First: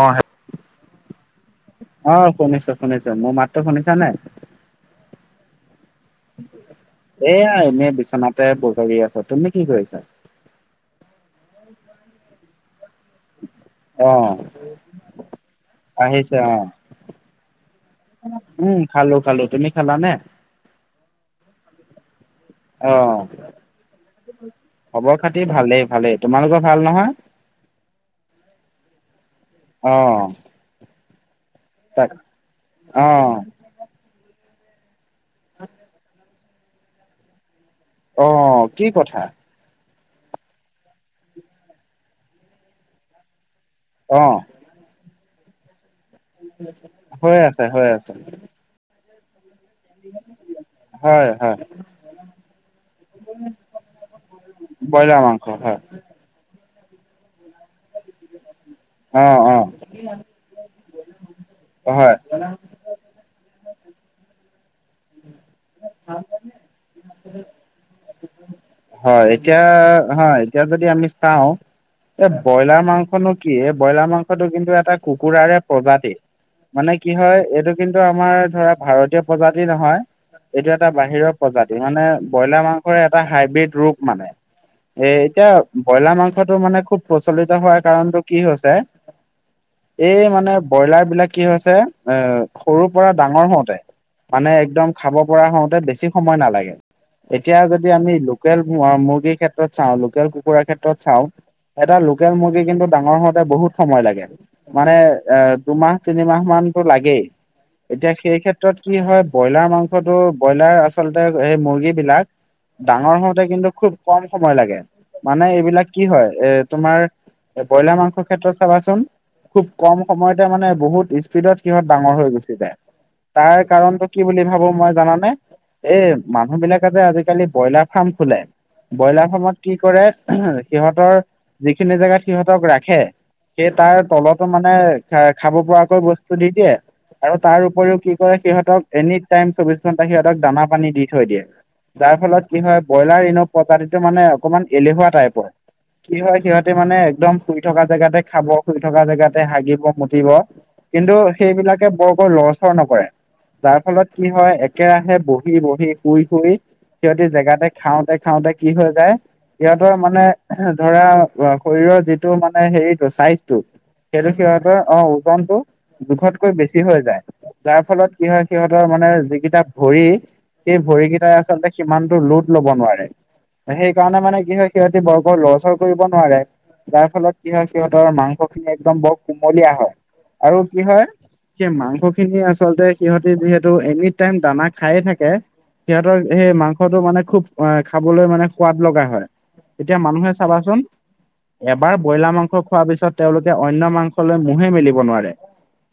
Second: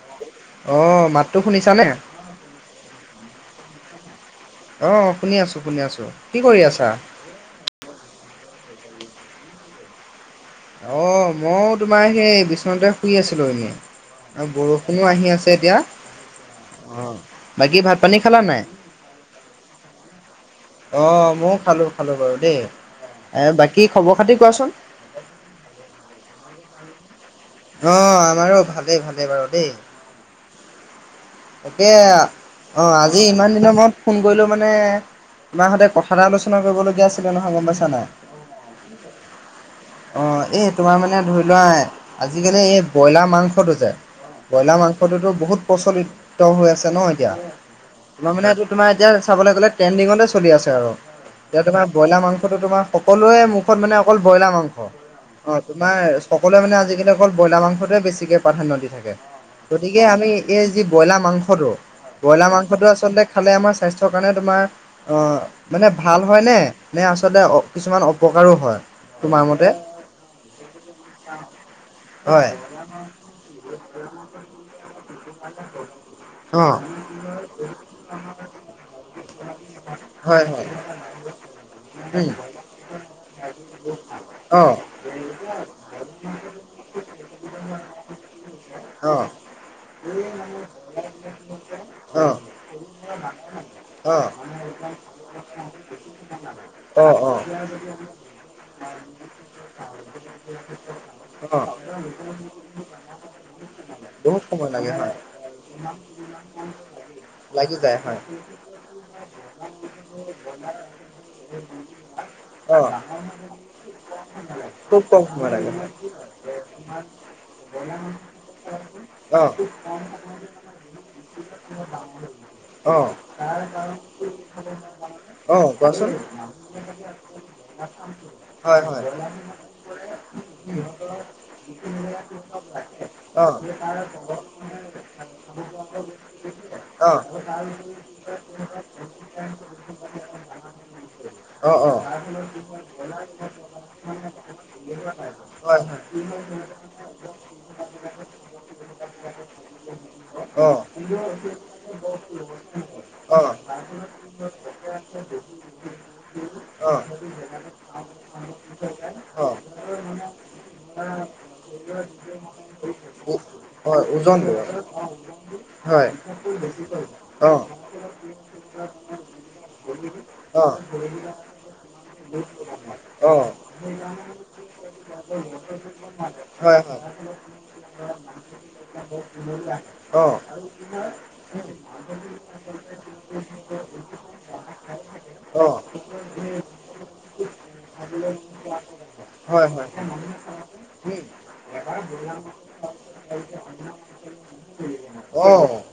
অ অঁ মাতটো শুনিছানে? আহ শুনিছো শুনিছো মোৰ মাতটো শুনিছা নাই অ শুনি আছো শুনি আছো কি কৰি আছা এয়া এনে বিচনাতে বগৰি আছা তুমি কি কৰিছা অ', মও তোমাৰ সেই বিচনাতে শুই আছিলো এনেই অ, আৰু বৰষুণো আহি আছে এতিয়া আহিছে অ অ বাকী ভাত পানী খালা নাই উম, খালো খালো তুমি খালা নে? অ', ময়ো খালো খালো বাৰু দেই। অ, এ বাকী খবৰ খাতি কোৱাচোন। খবৰ খাতি ভালেই ভালেই তোমালোকৰ ভাল নহয় অ', আমাৰো ভালেই ভালেই বাৰু দেই। অ'। তাকে তাক অ' আজি ইমান দিনৰ মূৰত ফোন কৰিলো মানে তোমাৰ সঁতে কথা এটা আলোচনা কৰিবলগীয়া আছিলে নহয়, গম পাইছা নাই। অ কি কথা অ এই তোমাৰ মানে ধৰি লোৱা আজিকালি এই ব্ৰইলাৰ মাংসটো যে অ'। ব্ৰইলাৰ মাংসটোতো বহুত প্ৰচলিত হৈ আছে ন' এতিয়া। হৈ আছে হৈ আছে তোমাৰ মানে তোমাৰ এতিয়া চাবলৈ গ'লে ট্ৰেণ্ডিঙতে চলি আছে আৰু। হয় হয় এতিয়া তোমাৰ ব্ৰইলাৰ মাংসটো তোমাৰ সকলোৱে মুখত মানে অকল ব্ৰইলাৰ মাংস। ব্ৰইলাৰ মাংস অ', হয় তোমাৰ সকলোৱে মানে আজিকালি অকল ব্ৰইলাৰ মাংসটোৱে বেছিকে প্ৰাধান্য দি থাকে অ, অ, গতিকে আমি এই যি ব্ৰইলাৰ মাংসটো হয়। ব্ৰইলাৰ মাংসটো আচলতে খালে আমাৰ স্বাস্থ্যৰ কাৰণে তোমাৰ অ, মানে ভাল হয় নে? নে আচলতে অ, কিছুমান অপকাৰো হয় হয় তোমাৰ এতিয়া মতে? হয় এতিয়া যদি আমি চাওঁ এ হয় ব্ৰইলাৰ মাংসনো কি ব্ৰইলাৰ মাংসটো কিন্তু এটা কুকুৰাৰে প্ৰজাতি অ' মানে কি হয় এইটো কিন্তু আমাৰ ধৰা ভাৰতীয় প্ৰজাতি নহয়। হয় হয় এইটো এটা বাহিৰৰ প্ৰজাতি মানে উম ব্ৰইলাৰ মাংসৰে এটা হাইব্ৰীড ৰোগ মানে অ' এ এতিয়া ব্ৰইলাৰ মাংসটো মানে খুব প্ৰচলিত হোৱাৰ কাৰণটো কি হৈছে অ'। এই মানে ব্ৰইলাৰ বিলাক কি হৈছে এ অ' সৰুৰ পৰা ডাঙৰ হওঁতে অ' মানে একদম খাব পৰা হওঁতে বেছি সময় নালাগে। অ' অ' এতিয়া যদি আমি লোকেল মুৰ্গীৰ ক্ষেত্ৰত চাওঁ লোকেল কুকুৰাৰ ক্ষেত্ৰত চাওঁ অ' এটা লোকেল মুৰ্গী কিন্তু ডাঙৰ হওঁতে বহুত সময় লাগে। বহুত সময় লাগে মানে হয় এ দুমাহ তিনিমাহ মানতো লাগেই। লাগি যায় এতিয়া হয় সেই ক্ষেত্ৰত কি হয় ব্ৰইলাৰ মাংসটো ব্ৰইলাৰ আচলতে সেই মুৰ্গী বিলাক অ। তে কিন্তু খুব কম সময় লাগে খুব কম মানে সময় লাগে এইবিলাক কি হয় এ তোমাৰ ব্ৰইলাৰ মাংস ক্ষেত্ৰত চাবাচোন অ' খুব কম সময়তে মানে বহুত স্পীডত সিহঁত ডাঙৰ হৈ গুচি যায়। অ' তাৰ কাৰণত কি বুলি ভাবো মই জানানে অ' এই কোৱাচোন মানুহবিলাকে যে আজিকালি ব্ৰইলাৰ ফাৰ্ম খোলে। হয় হয় ব্ৰইলাৰ ফাৰ্মত কি কৰে সিহঁতৰ যিখিনি জেগাত সিহঁতক ৰাখে। অ' সে টো মানে খা খাব পৰাকৈ বস্তু দি দিয়ে। অ' অ' আৰু তাৰ উপৰিও কি কৰে সিহঁতক এনি টাইম চৌবিশ ঘণ্টা সিহঁতক দানা পানী দি থৈ দিয়ে। অ অ। যাৰ ফলত কি হয় ব্ৰইলাৰ ইন প্ৰজাতিটো মানে অকমান এলেহুৱা টাইপৰ। কি হয় সিহঁতে মানে একদম শুই থকা জেগাতে খাব, শুই থকা জেগাতে হাগিব মুতিব অ' কিন্তু সেইবিলাকে বৰকৈ লৰচৰ নকৰে। অ' যাৰ ফলত কি হয় একেৰাহে বহি বহি শুই শুই অ' সিহঁতি জেগাতে খাওঁতে খাওঁতে কি হৈ যায় অ' সিহঁতৰ মানে ধৰা শৰীৰৰ যিটো মানে হেৰিটো চাইজটো হয় সেইটো ওজন সিহঁতৰ অ ওজনটো হয় জোখতকৈ বেছি হৈ যায়। অ' যাৰ ফলত কি হয় সিহঁতৰ মানে যিকেইটা ভৰি অ' সেই ভৰিকেইটাই আচলতে সিমানতটো লোট ল'ব নোৱাৰে। অ' সেই কাৰণে মানে কি হয় সিহঁতি বৰকৈ লৰচৰ কৰিব নোৱাৰে হয় হয় যাৰ ফলত কি হয় সিহঁতৰ মাংসখিনি একদম বৰ কুমলীয়া হয় অ' আৰু কি হয় সে মাংস খিনি আচলতে সিহঁতে যিহেতু এনি টাইম দানা খায়ে থাকে। অ' সিহঁতৰ সেই মাংসটো মানে খুব আহ খাবলৈ মানে সোৱাদ লগা হয় এতিয়া মানুহে চাবাচোন। উম এবাৰ ব্ৰইলাৰ মাংস খোৱাৰ পিছত তেওঁলোকে অন্য মাংসলৈ মোহে মেলিব নোৱাৰে।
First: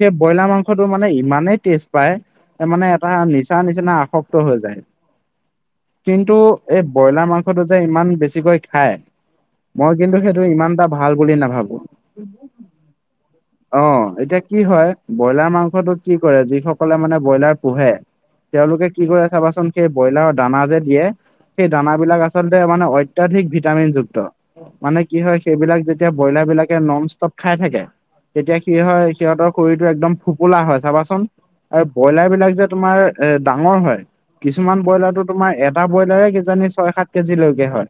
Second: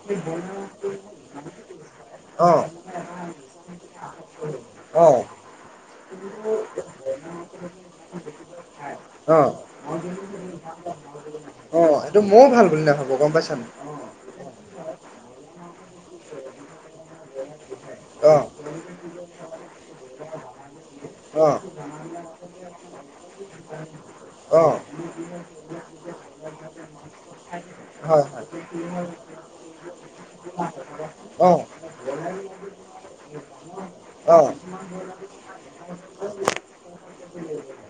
সেব ব্ৰইলাৰ মাংসটো মানে ইমানেই টেষ্ট অ' অ' পায়। মানে তা নিচা নিচিনা আসক্ত হৈ যায়। অ', কিন্তু এই ব্ৰইলাৰ মাংসটো যে ইমান বেছিকৈ খায় অ', মই কিন্তু সেইটো ইমান এটা ভাল বুলি নাভাব- অ এইটো ময়ো ভাল বুলি নাভাবো গম পাইছা নাই। অ', এতিয়া কি হয় ব্ৰইলাৰ মাংসটোত কি কৰে যিসকলে মানে ব্ৰইলাৰ পোহে। অ', তেওঁলোকে কি কৰে চাবাচোন সেই ব্ৰইলাৰৰ দানা যে দিয়ে অ', সেই দানাবিলাক আচলতে মানে অত্যাধিক ভিটামিন যুক্ত। অ', মানে কি হয় সেইবিলাক যেতিয়া ব্ৰইলাৰ বিলাকে নন ষ্টপ খাই থাকে হয়, হয়, তেতিয়া কি হয় সিহঁতৰ শৰীৰটো একদম ফোপোলা হয় চাবাচোন? অ', এ ব্ৰইলাৰ বিলাক যে তোমাৰ এ ডাঙৰ হয়। অ', অ', অ', কিছুমান ব্ৰইলাৰটো তোমাৰ এটা ব্ৰইলাৰে কিজানি ছয় সাত কেজিলৈকে হয়।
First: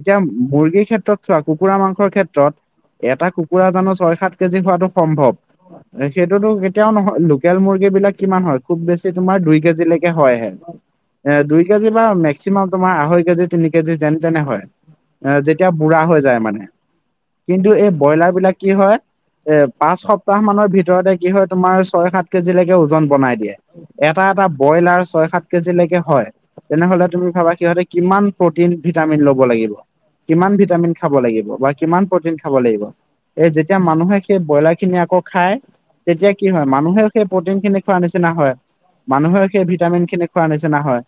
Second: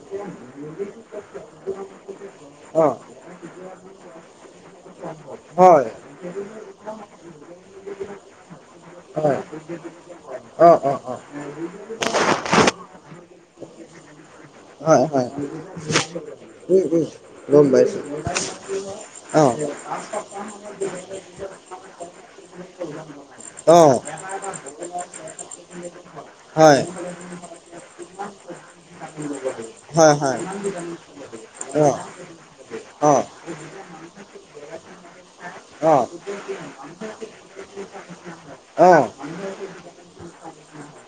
এতিয়া মুৰ্গীৰ ক্ষেত্ৰত চোৱা, কুকুৰা মাংসৰ ক্ষেত- ত্ৰত এটা কুকুৰা জানো ছয় সাত কেজি হোৱাটো সম্ভৱ। হয়, হয়, সেইটোতো কেতিয়াও নহয় লোকেল মুৰ্গীবিলাক কিমান হয় খুব বেছি তোমাৰ দুই কেজিলৈকে হয়হে। অ', অ', অ', এ দুই কেজি বা মেক্সিমাম তোমাৰ আঢ়ৈ কেজি তিনি কেজি যেন তেনে হয়। এ যেতিয়া বুঢ়া হৈ যায় মানে। উম, উম, গম কিন্তু এই পাইছোঁ। ব্ৰইলাৰবিলাক কি হয় অ', এ পাঁচ সপ্তাহ মানৰ ভিতৰতে কি হয় তোমাৰ ছয় সাত কেজিলৈকে ওজন বনাই দিয়ে। অ', এটা এটা ব্ৰইলাৰ ছয় সাত কেজিলৈকে হয়। তেনেহলে তুমি ভাবা সিহঁতে কিমান প্ৰটিন ভিটামিন লব লাগিব। হয়, হয়, কিমান ভিটামিন খাব লাগিব বা অ', কিমান প্ৰটিন খাব লাগিব? অ', অ', এ যেতিয়া মানুহে সেই ব্ৰইলাৰ খিনি আকৌ খায়। অ', তেতিয়া কি হয় মানুহেও সেই প্ৰটিন খিনি খোৱাৰ নিচিনা হয়। মানুহে সেই ভিটামিন খিনি খোৱা নিচিনা হয়।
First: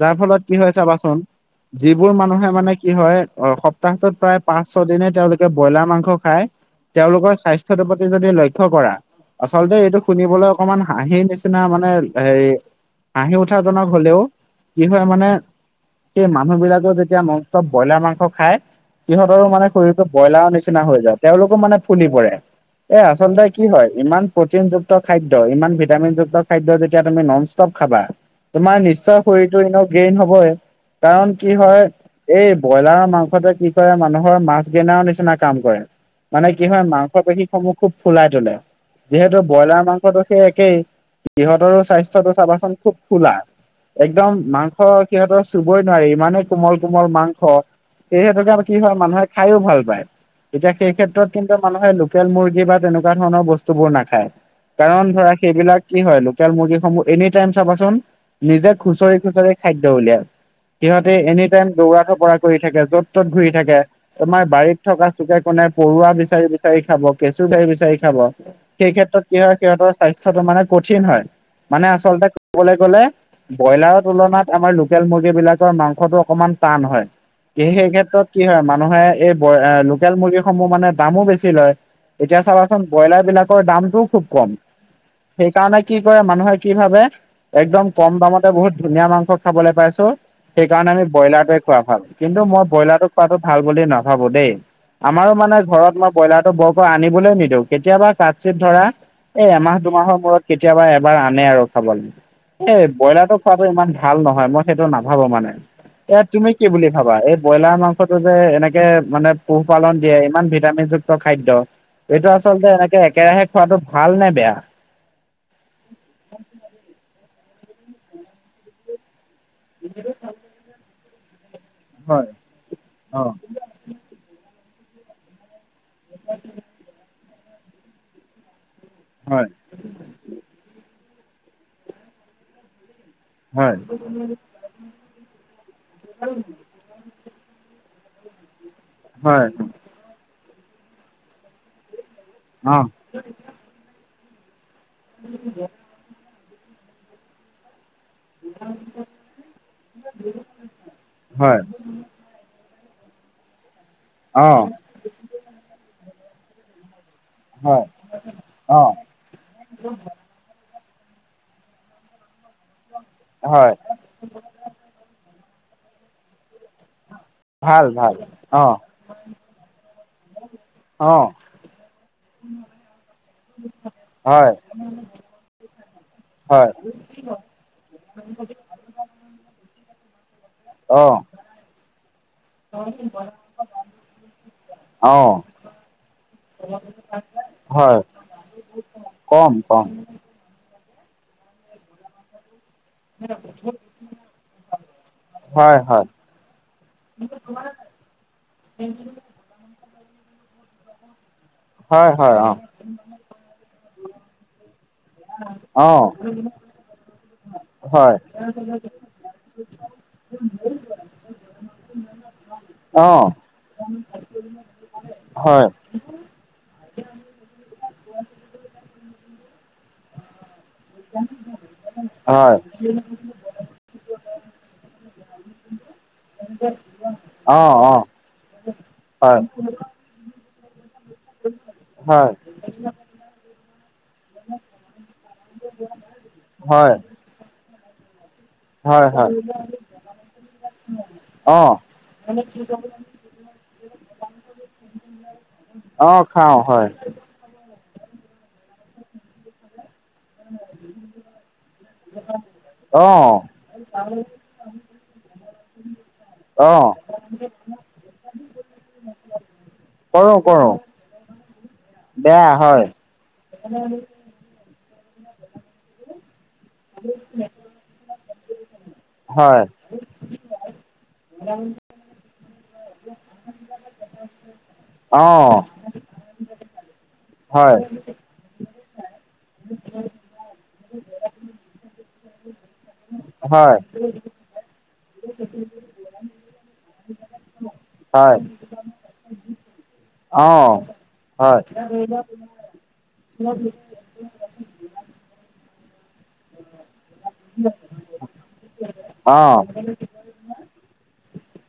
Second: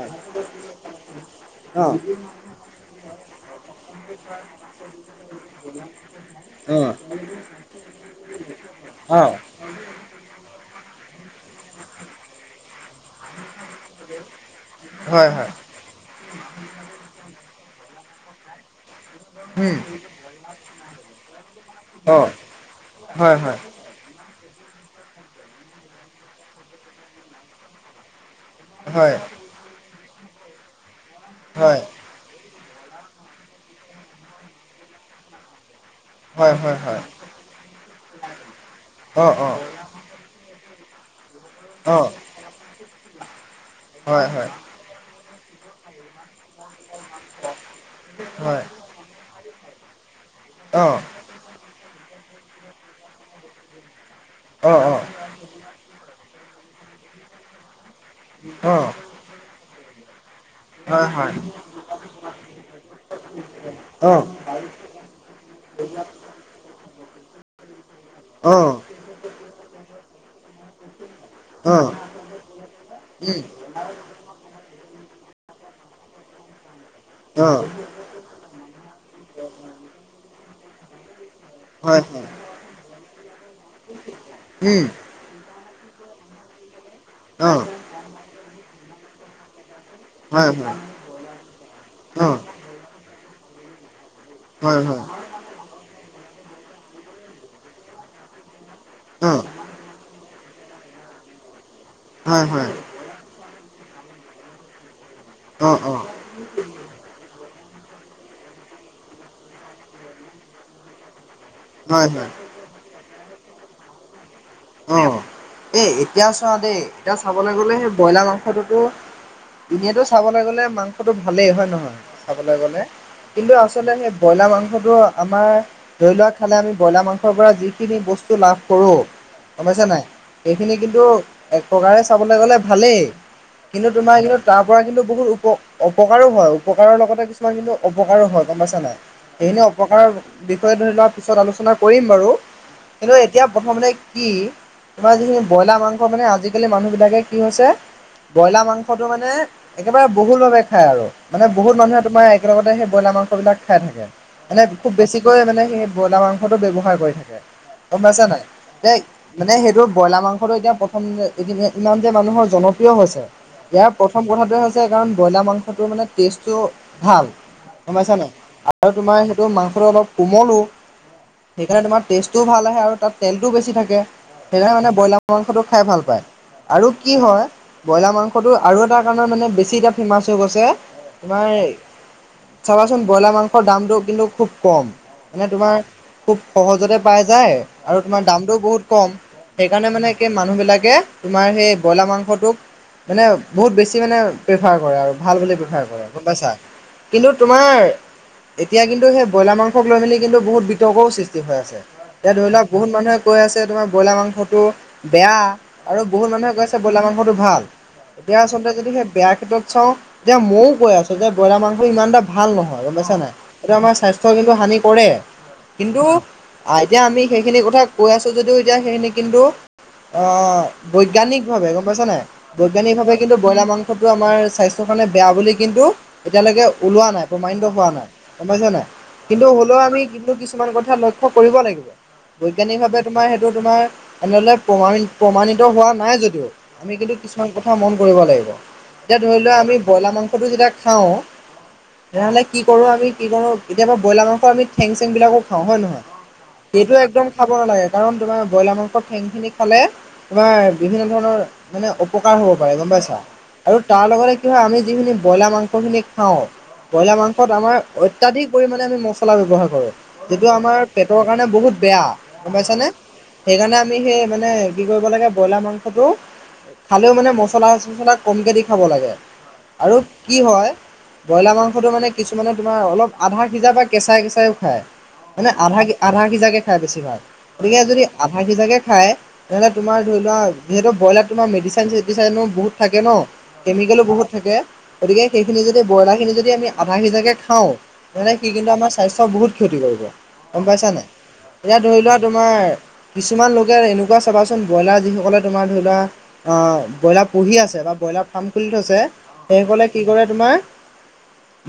যাৰ ফলত কি হয় চাবাচোন অ', অ', যিবোৰ মানুহে মানে কি হয় অৰখপ। সপ্তাহটোত প্ৰায় পাঁচ ছয় দিনে তেওঁলোকে ব্ৰইলাৰ মাংস খাই অ', তেওঁলোকৰ স্বাস্থ্য টোৰ প্ৰতি যদি লক্ষ্য কৰা। অ। আচলতে এইটো শুনিবলৈ অকমান হাঁহি নিচিনা মানে হেৰি হাঁহি উঠাজনক হলেও। কি হয় মানে সেই মানুহ বিলাকে যেতিয়া ননষ্টপ ব্ৰইলাৰ মাংস খায়। সিহঁতৰো মানে উম, শৰীৰটো ব্ৰইলাৰৰ নিচিনা হৈ যায় তেওঁলোকো মানে ফুলি অ', পৰে। এ আচলতে কি হয় ইমান। প্ৰটিনযুক্ত খাদ্য ইমান ভিটামিনযুক্ত খাদ্য যেতিয়া তুমি নন ষ্টপ খাবা। তোমাৰ হয়, নিশ্চয় শৰীৰটো এনেও গ্ৰেইন হবই। কাৰণ কি হয় এই ব্ৰইলাৰৰ মাংসতে কি কৰে মানুহৰ মাছ দেনাৰও নিচিনা কাম কৰে। মানে কি হয় মাংস পেশীসমূহ খুব ফুলাই তোলে। যিহেতু অ', ব্ৰইলাৰ মাংস সেই একেই সিহঁতৰো অ', অ'। স্বাস্থ্যটো চাবাচোন খুব ফুলা। হয় একদম হয় মাংস সিহঁতৰ চুবই নোৱাৰি ইমানে কোমল কোমল মাংস সেহসেতোকে কি হয় মানুহে খায়ো ভাল পায় এতিয়া অ সেই ক্ষেত্ৰত। কিন্তু মানুহে লোকেল মুৰ্গী বা তেনেকুৱা ধৰণৰ বস্তুবোৰ নাখায় অ অ কাৰণ ধৰা সেইবিলাক। কি হয় লোকেল মুৰ্গীসমূহ এনি টাইম চাবাচোন নিজে অ খুচৰি খুচৰি খাদ্য উলিয়ায়। হয় সিহঁতে হয় এনি টাইম দৌৰা থপৰা কৰি থাকে য'ত ত'ত ঘূৰি থাকে অ তোমাৰ বাৰীত। থকা চুকে কোনে পৰুৱা বিচাৰি বিচাৰি খাব কেচু কাৰি বিচাৰি। সেই অ ক্ষেত্ৰত কি হয় সিহতৰ স্বাস্থ্যটো মানে কঠিন হয় অ মানে আচলতে। ক'বলৈ গ'লে উম ব্ৰইলাৰৰ তুলনাত আমাৰ লোকেল মুৰ্গী বিলাকৰ মাংসটো অকমান টান হয়। সেই ক্ষেত্ৰত কি হয় মানুহে এই ব লোকেল মুৰ্গী সমূহ মানে। দামো বেছি লয় অ হয় হয় এতিয়া চাবাচোন ব্ৰইলাৰ বিলাকৰ দামটোও খুব কম। উম সেইকাৰণে কি কৰে মানুহে কি ভাবে অ একদম কম দামত। বহুত ধুনীয়া মাংস খাবলৈ পাইছো হয় সেই হয় কাৰণে আমি ব্ৰইলাৰটোৱে খোৱা ভাল অ কিন্তু মই ব্ৰইলাৰটো। খোৱাটো ভাল বুলি নাভাবো দেই। হয় হয় আমাৰো মানে ঘৰত মই। ব্ৰইলাৰটো বৰকৈ আনিবলৈ নিদিও কেতিয়াবা কাঠ চিত ধৰা অ এই এমাহ দুমাহৰ মূৰত। কেতিয়াবা এবাৰ আনে আৰু খাবলৈ হয় হয় এই ব্ৰইলাৰটো। খোৱাটো ইমান ভাল নহয় মই সেইটো নাভাবো মানে অ অ ইয়াত তুমি কি বুলি ভাবা এই। ব্ৰইলাৰ মাংসতো যে এনেকে মানে পোহপালন দিয়ে ইমান ভিটামিন যুক্ত খাদ্য। হয় এইটো হয় আচলতে এনেকে একেৰাহে খোৱাাতটো ভাল নে বেয়া। অ' এই এতিয়া চোৱা দেই এতিয়া চাবলৈ গ'লে সেই ব্ৰইলাৰ মাংসটোতো। ইনেটো চাবলৈ গলে মাংসটো ভালেই হয় নহয় হয় চাবলৈ গলে অ', কিন্তু আচ। আচল সেই ব্ৰইলাৰ মংসতটো আমাৰ ধৰি লোৱা খালে আমি ব্ৰইলাৰ মাংস। সিহঁতৰ পৰা যিখিনি বস্তু লাভ কৰোঁ। হয়। গম পাইছে নাই। সেইখিনি কিন্তু এক প্ৰকাৰে চাবলৈ গ'লে ভালেই। হয়, কিন্তু তোমাৰ কিন্তু তাৰ পৰা কিন্তু বহুত উপ অপকাৰো হয় উপ। উপকাৰৰ লগতে কিছুমান কিন্তু অপকাৰো হয় গম পাইছে নাই হয়, সেইনে। প্ৰকাৰ বিষয় ধৰি লোৱা পিছত আলোচনা কৰিম বাৰু। অ'। কিন্তু এতিয়া প্ৰথমতে কি তোমাৰ যিখিনি ব্ৰইলাৰ মাংস মানে আজিকালি মানুহবিলাকে কি হৈছে। ব্ৰইলাৰ মাংসটো মানে একেবাৰে বহুল ভাৱে খায় আৰু মানে হয়, বহুত মানুহে তোমাৰ। একেলগতে সেই ব্ৰইলাৰ মাংস বিলাক খাই থাকে অ', এনে। খুব বেছিকৈ মানে সেই ব্ৰইলাৰ মাংসটো ব্যৱহাৰ কৰি থাকে হয়, গম পাইছা নাই। অ', নে মানে সেইটো ব্ৰইলাৰ মাংসটো এতিয়া প্ৰথম যে এইকেইদিনতে ইমান যে মানুহৰ জনপ্ৰিয় হৈছে হয়, ইয়াৰ প্ৰথম কথাটোৱে হৈছে কাৰণ ব্ৰইলাৰ মাংসটো মানে টেষ্টটো ভাল ভাল, গম পাইছা ভাল, নাই অ', আৰু তোমাৰ সেইটো মাংসটো অলপ কোমলো অ', সেইকাৰণে তোমাৰ টেষ্টটোও ভাল আহে আৰু তাত তেল বেছি থাকে হয়, সেইকাৰণে মানে ব্ৰইলাৰ মাংসটো খাই ভাল পায় হয়, আৰু কি হয় ব্ৰইলাৰ মাংসটো আৰু এটা কাৰণে মানে বেছি এতিয়া ফেমাছ হৈ গৈছে অ', তোমাৰ এই চাবাচোন ব্ৰইলাৰ মাংসৰ দামটো কিন্তু খুব কম অ', মানে তোমাৰ খুব সহজতে পাই যায় আৰু হয়, তোমাৰ দামটো বহুত কম সেইকাৰণে মানে কি মানুহবিলাকে তোমাৰ সেই ব্ৰইলাৰ মাংসটোক মানে বহুত বেছি মানে প্ৰেফাৰ কৰে আৰু ভাল বুলি হয়, প্ৰেফাৰ কৰে হয়, গম পাইছা কিন্তু তোমাৰ এতিয়া কিন্তু সেই ব্ৰইলাৰ মাংসক লৈ মেলি কিন্তু বহুত বিতৰ্কও সৃষ্টি হৈ আছে হয়, এতিয়া হয়, ধৰি অ', লওক বহুত মানুহে কৈ আছে তোমাৰ ব্ৰইলাৰ মাংসটো বেয়া আৰু অ', বহুত মানুহে কৈছে ব্ৰইলাৰ মাংসটো ভাল হয়, এতিয়া আচলতে যদি সেই বেয়া ক্ষেত্ৰত চাও তেতিয়া ময়ও কৈ আছো যে ব্ৰইলাৰ মাংসটো ইমান এটা ভাল নহয় গম পাইছা অ', নাই সেইটো আমাৰ স্বাস্থ্য কিন্তু হানি কৰে হয়, কিন্তু আ এতিয়া আমি সেইখিনি কথা কৈ আছো যদিও এতিয়া সেইখিনি কিন্তু অহ বৈজ্ঞানিক ভাৱে গম পাইছা নাই হয়, বৈজ্ঞানিকভাৱে কিন্তু ব্ৰইলাৰ মাংসটো আমাৰ স্বাস্থ্যৰ কাৰণে বেয়া বুলি কিন্তু এতিয়ালৈকে ওলোৱা নাই প্ৰমাণিত অ', হোৱা অ', নাই গম পাইছা নাই হয়। কিন্তু হ লো আমি কিন্তু কিছুমান কথা লক্ষ্য কৰিব লাগিব হয়, বৈজ্ঞানিকভাৱে তোমাৰ সেইটো তোমাৰ এনেদৰে প্ৰমাণি প্ৰমাণিত হোৱা নাই যদিও হয়, আমি কিন্তু কিছুমান কথা মন কৰিব লাগিব হয়, এতিয়া হয়। ধৰি লোৱা আমি ব্ৰইলাৰ মাংসটো যেতিয়া খাও অ', তেনেহ'লে কি কৰো আমি কি কৰো কেতিয়াবা ব্ৰইলাৰ মাংস আমি ঠেং চেং বিলাকো খাও হয় অ খাও সেইটোৱে একদম খাব নালাগে কাৰণ তোমাৰ ব্ৰইলাৰ মাংস ঠেংখিনি খালে তোমাৰ বিভিন্ন ধৰণৰ মানে অপকাৰ হ'ব পাৰে গম পাইছা অ', আৰু তাৰ লগতে কি হয় আমি যিখিনি ব্ৰইলাৰ মাংসখিনি খাও অ', ব্ৰইলাৰ মাংসত আমাৰ অত্যাধিক পৰিমাণে আমি মচলা ব্যৱহাৰ কৰো কৰোঁ, যিটো কৰোঁ, আমাৰ পেটৰ মানে বহুত বেয়া গম পাইছা নে সেইকাৰণে আমি সেই মানে কি কৰিব লাগে ব্ৰইলাৰ মাংসটো খালেও মানে মছলা চছলা কমকে দি খাব লাগে। হয় আৰু কি হয় ব্ৰইলাৰ মাংসটো মানে কিছুমানে তোমাৰ অলপ আধা সিজা বা কেঁচাই কেঁচাইও খায় অ মানে আধা কে আধা সিজাকে খায় বেছিভাগ হয় গতিকে যদি আ আধা সিজাকে খায় তেনেহ'লে তোমাৰ ধৰি লোৱা যিহেতু ব্ৰইলাৰত তোমাৰ মেডিচাইন চেটিচাইনো বহুত থাকে ন হয় কেমিকেলো বহুত থাকে গতিকে সেইখিনি যদি ব্ৰইলাৰ খিনি যদি আমি আধা সিজাকে খাও তেনে হয় সি কিন্তু আমাৰ স্বাস্থ্যৰ বহুত ক্ষতি কৰিব গম অ পাইছা নাই হয় এতিয়া ধৰি লোৱা তোমাৰ কিছুমান লোকে এনেকোৱা চাবাচোন ব্ৰইলাৰ যিসকলে তোমাৰ ধৰি লোৱা অ ব্ৰইলাৰ পুহি আছে বা ব্ৰইলাৰ ফাৰ্ম খুলি থৈছে অ সেইসকলে কি কৰে তোমাৰ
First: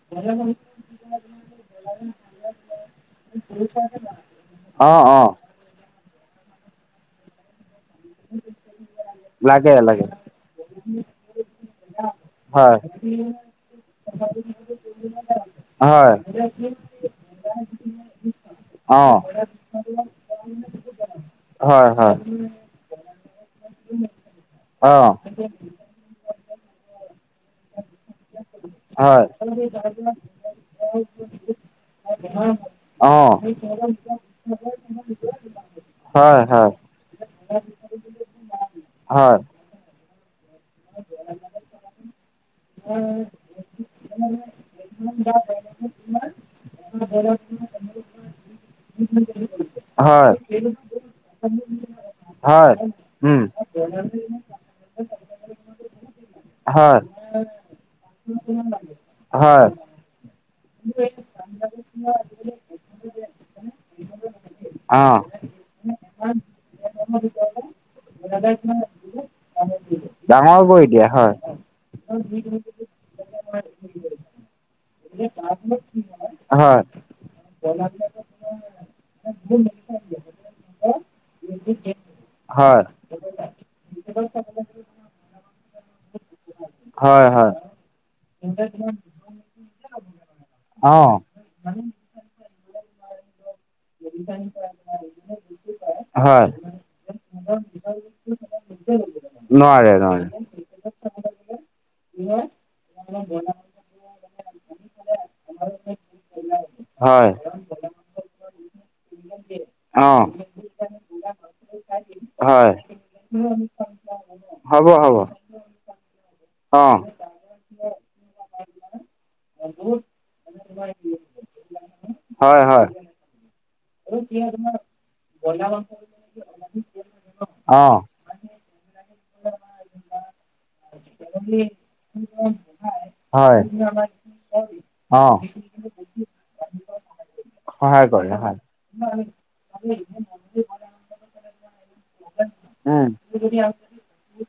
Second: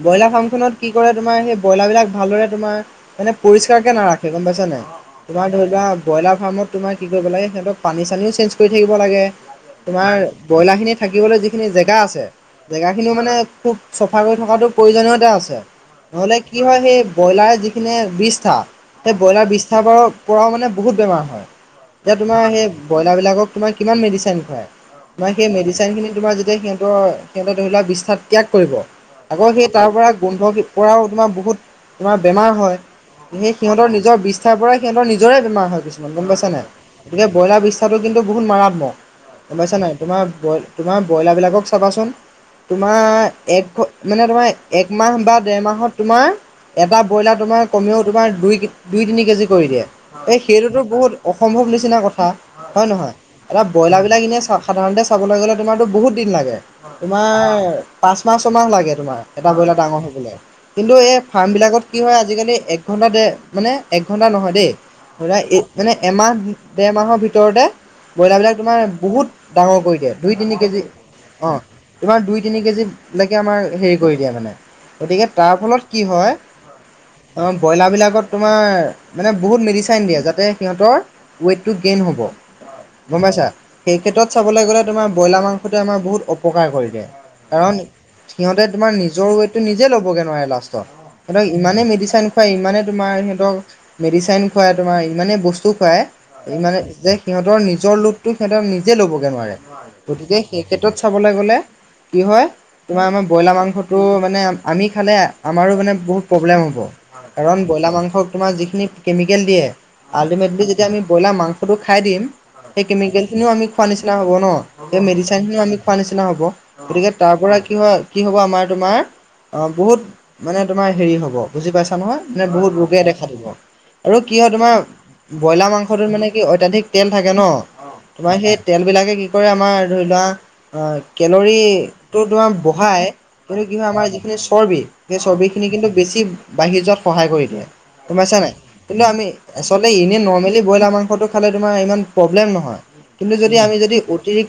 ব্ৰইলাৰ ফাৰ্মখনত কি কৰে তোমাৰ সেই ব্ৰইলাৰ বিলাক ভালদৰে তোমাৰ মানে পৰিষ্কাৰ তাকে নাৰাখে গম পাইছা নাই অ অ তোমাৰ ধৰি লোৱা ব্ৰইলাৰ ফাৰ্মত তোমাৰ কি কৰিব লাগে সিহঁতক পানী চানীও চেঞ্জ কৰি থাকিব লাগে তোমাৰ ব্ৰইলাৰখিনি থাকিবলৈ যিখিনি জেগা আছে হয় জেগা খিনিও মানে খুব চফা কৰি থকাটো প্ৰয়োজনীয়ত আছে। হয় নহ'লে কি হয় সেই ব্ৰইলাৰ যিখিনি বিষ্ঠা - অ সেই ব্ৰইলাৰ বিষ্ঠাৰ পৰাও পৰাও মানে বহুত বেমাৰ হয়। তেতিয়া তোমাৰ সেই ব্ৰইলাৰবিলাকক - তোমাৰ কিমান মেডিচিন খুৱাই অ তোমাৰ সেই মেডিচিন খিনি তোমাৰ যেতিয়া সিহ- তৰ সিহঁতে ধৰি লোৱা বিষ্ঠাত ত্যাগ কৰিব। হয় আকৌ সেই তাৰ পৰা গোন্ধ পৰাও তোমাৰ বহুত তোমাৰ বেমাৰ হয়। অ তুমি - সিহঁতৰ নিজৰ বিষ্ঠাৰ পৰাই সিহঁতৰ নিজৰে বেমাৰ হয় কিছুমান গম পাইছা নাই? গতিকে ব্ৰইলাৰ বিষ্ঠাটো কিন্তু বহুত মাৰাত্মক। হয় গম পাইছা নাই তোমাৰ বই তোমাৰ ব্ৰইলাৰবিলাকক চাবাচোন! তোমাৰ এক ঘ মানে তোমাৰ একমাহ বা দেৰ মাহত তোমাৰ এটা ব্ৰইলাৰ তো - তোমাৰ কমেও তোমাৰ দুই - দুই তিনি কেজি কৰি দিয়ে হয় এই সেইটোতো বহুত অসম্ভৱ নিচিনা কথা, হয় নহয়? উম এটা ব্ৰইলাৰিলাক এনে চাওঁক - সাধাৰণতে চাবলৈ গলে তোমাৰতো বহুত দিন লাগে হয় তোমাৰ পাঁচ মাহ ছমাহ লাগে তোমাৰ। এটা ব্ৰইলাৰ হয় ডাঙৰ হবলে। কিন্তু এই ফাৰ্ম বিলাকত কি হয় আজিকালি এক ঘন্টাটে - মানে এক ঘণ্টা নহয় দেই, ধৰা এই - মানে এমাহ ডেৰ মাহৰ ভিতৰতে ব্ৰইলাৰ বিলাক তোমাৰ বহুত ডাঙৰ কৰি দিয়ে। দিয়ে। দুই তিনি ডাঙৰ কেজি কৰি দিয়ে হয় অ তোমাৰ দুই তিনি কেজি - যেনেকে আমাৰ হেৰি কৰি দিয়ে মানে, গতিকে তাৰ ফলত কি হয়। অ' ব্ৰইলাৰ বিলাকত - তোমাৰ মানে বহুত মেডিচাইন দিয়ে যাতে সিহঁতৰ ৱেইটটো গেইন হ'ব। হয়। গম পাইছা! সেই ক্ষেত্ৰত চাবলৈ গ'লে তোমাৰ ব্ৰইলাৰ মাংসটোৱে আমাৰ বহুত অ- অপকাৰ কৰি দিয়ে, হয় হয় কাৰণ সিহঁতে তোমাৰ নিজৰ ৱেইটটো নিজে ল'বগৈ নোৱাৰে লাষ্টত। অ'। সিহঁতক ইমানেই মেডিচাইিন খুৱাই ইমানেই তোমাৰ সিহঁতক মেডিচাইিন খুৱাই তোমাৰ ইমানেই বস্তু - খুৱাই হয়। ইমানে যে সিহঁতৰ নিজৰ লোডতো সিহঁতে নিজে ল'বগে নোৱাৰে গতিকে - সেই ক্ষেত্ৰত চাবলৈ গ'লে - কি হয় তোমাৰ আমাৰ ব্ৰইলাৰ মাংসটো মানে আমি আমি খালে আমাৰো মানে বহুত- প্ৰব্লেম হব হয়। কাৰণ ব্ৰইলাৰ মাংসত তোমাৰ যিখিনি কেমিকেল দিয়ে অ'। আল্টিমেটলি - যেতিয়া আমি ব্ৰইলাৰ মাংসটো খাই দিম হয়। সেই কেমিকেল খিনিও আমি খোৱা নিচিনা হব ন। সেই মেডিচাইন খিনিও আমি খোৱাৰ নিচিনা হব। অ'। গতিকে - তাৰপৰা কি হয় কি হ'ব আমাৰ তোমাৰ বহুত মানে তোমাৰ হেৰি হ'ব বুজি পাইছা নহয়। মানে হয় বহুত ৰোগে দেখা হয়। দিব আৰু কি হয় তোমাৰ ব্ৰইলাৰ মাংসটোত মানে কি অত্যাধিক - তেল থাকে ন অ', - তোমাৰ সেই তেলবিলাকে কি কৰে আমাৰ ধৰি লোৱা কেলৰিটো তোমাৰ ব- বঢ়াই কিন্তু কি হয় আমাৰ যিখিনি চৰ্বি সেই অ'। চৰ্বিখিনি কিন্তু বেছি বাঢ়ি যোৱাত সহায় কৰি - দিয়ে। সহায় কৰে গমপাইছা নাই হয়, কিন্তু আমি আচলতে ই এনে নৰ্মেলি বইলাৰ মাংসটো - খালে তোমাৰ ইমান প্ৰব্লেম নহয় উম। কিন্তু যদি আমি যদি অতিৰিক্ত -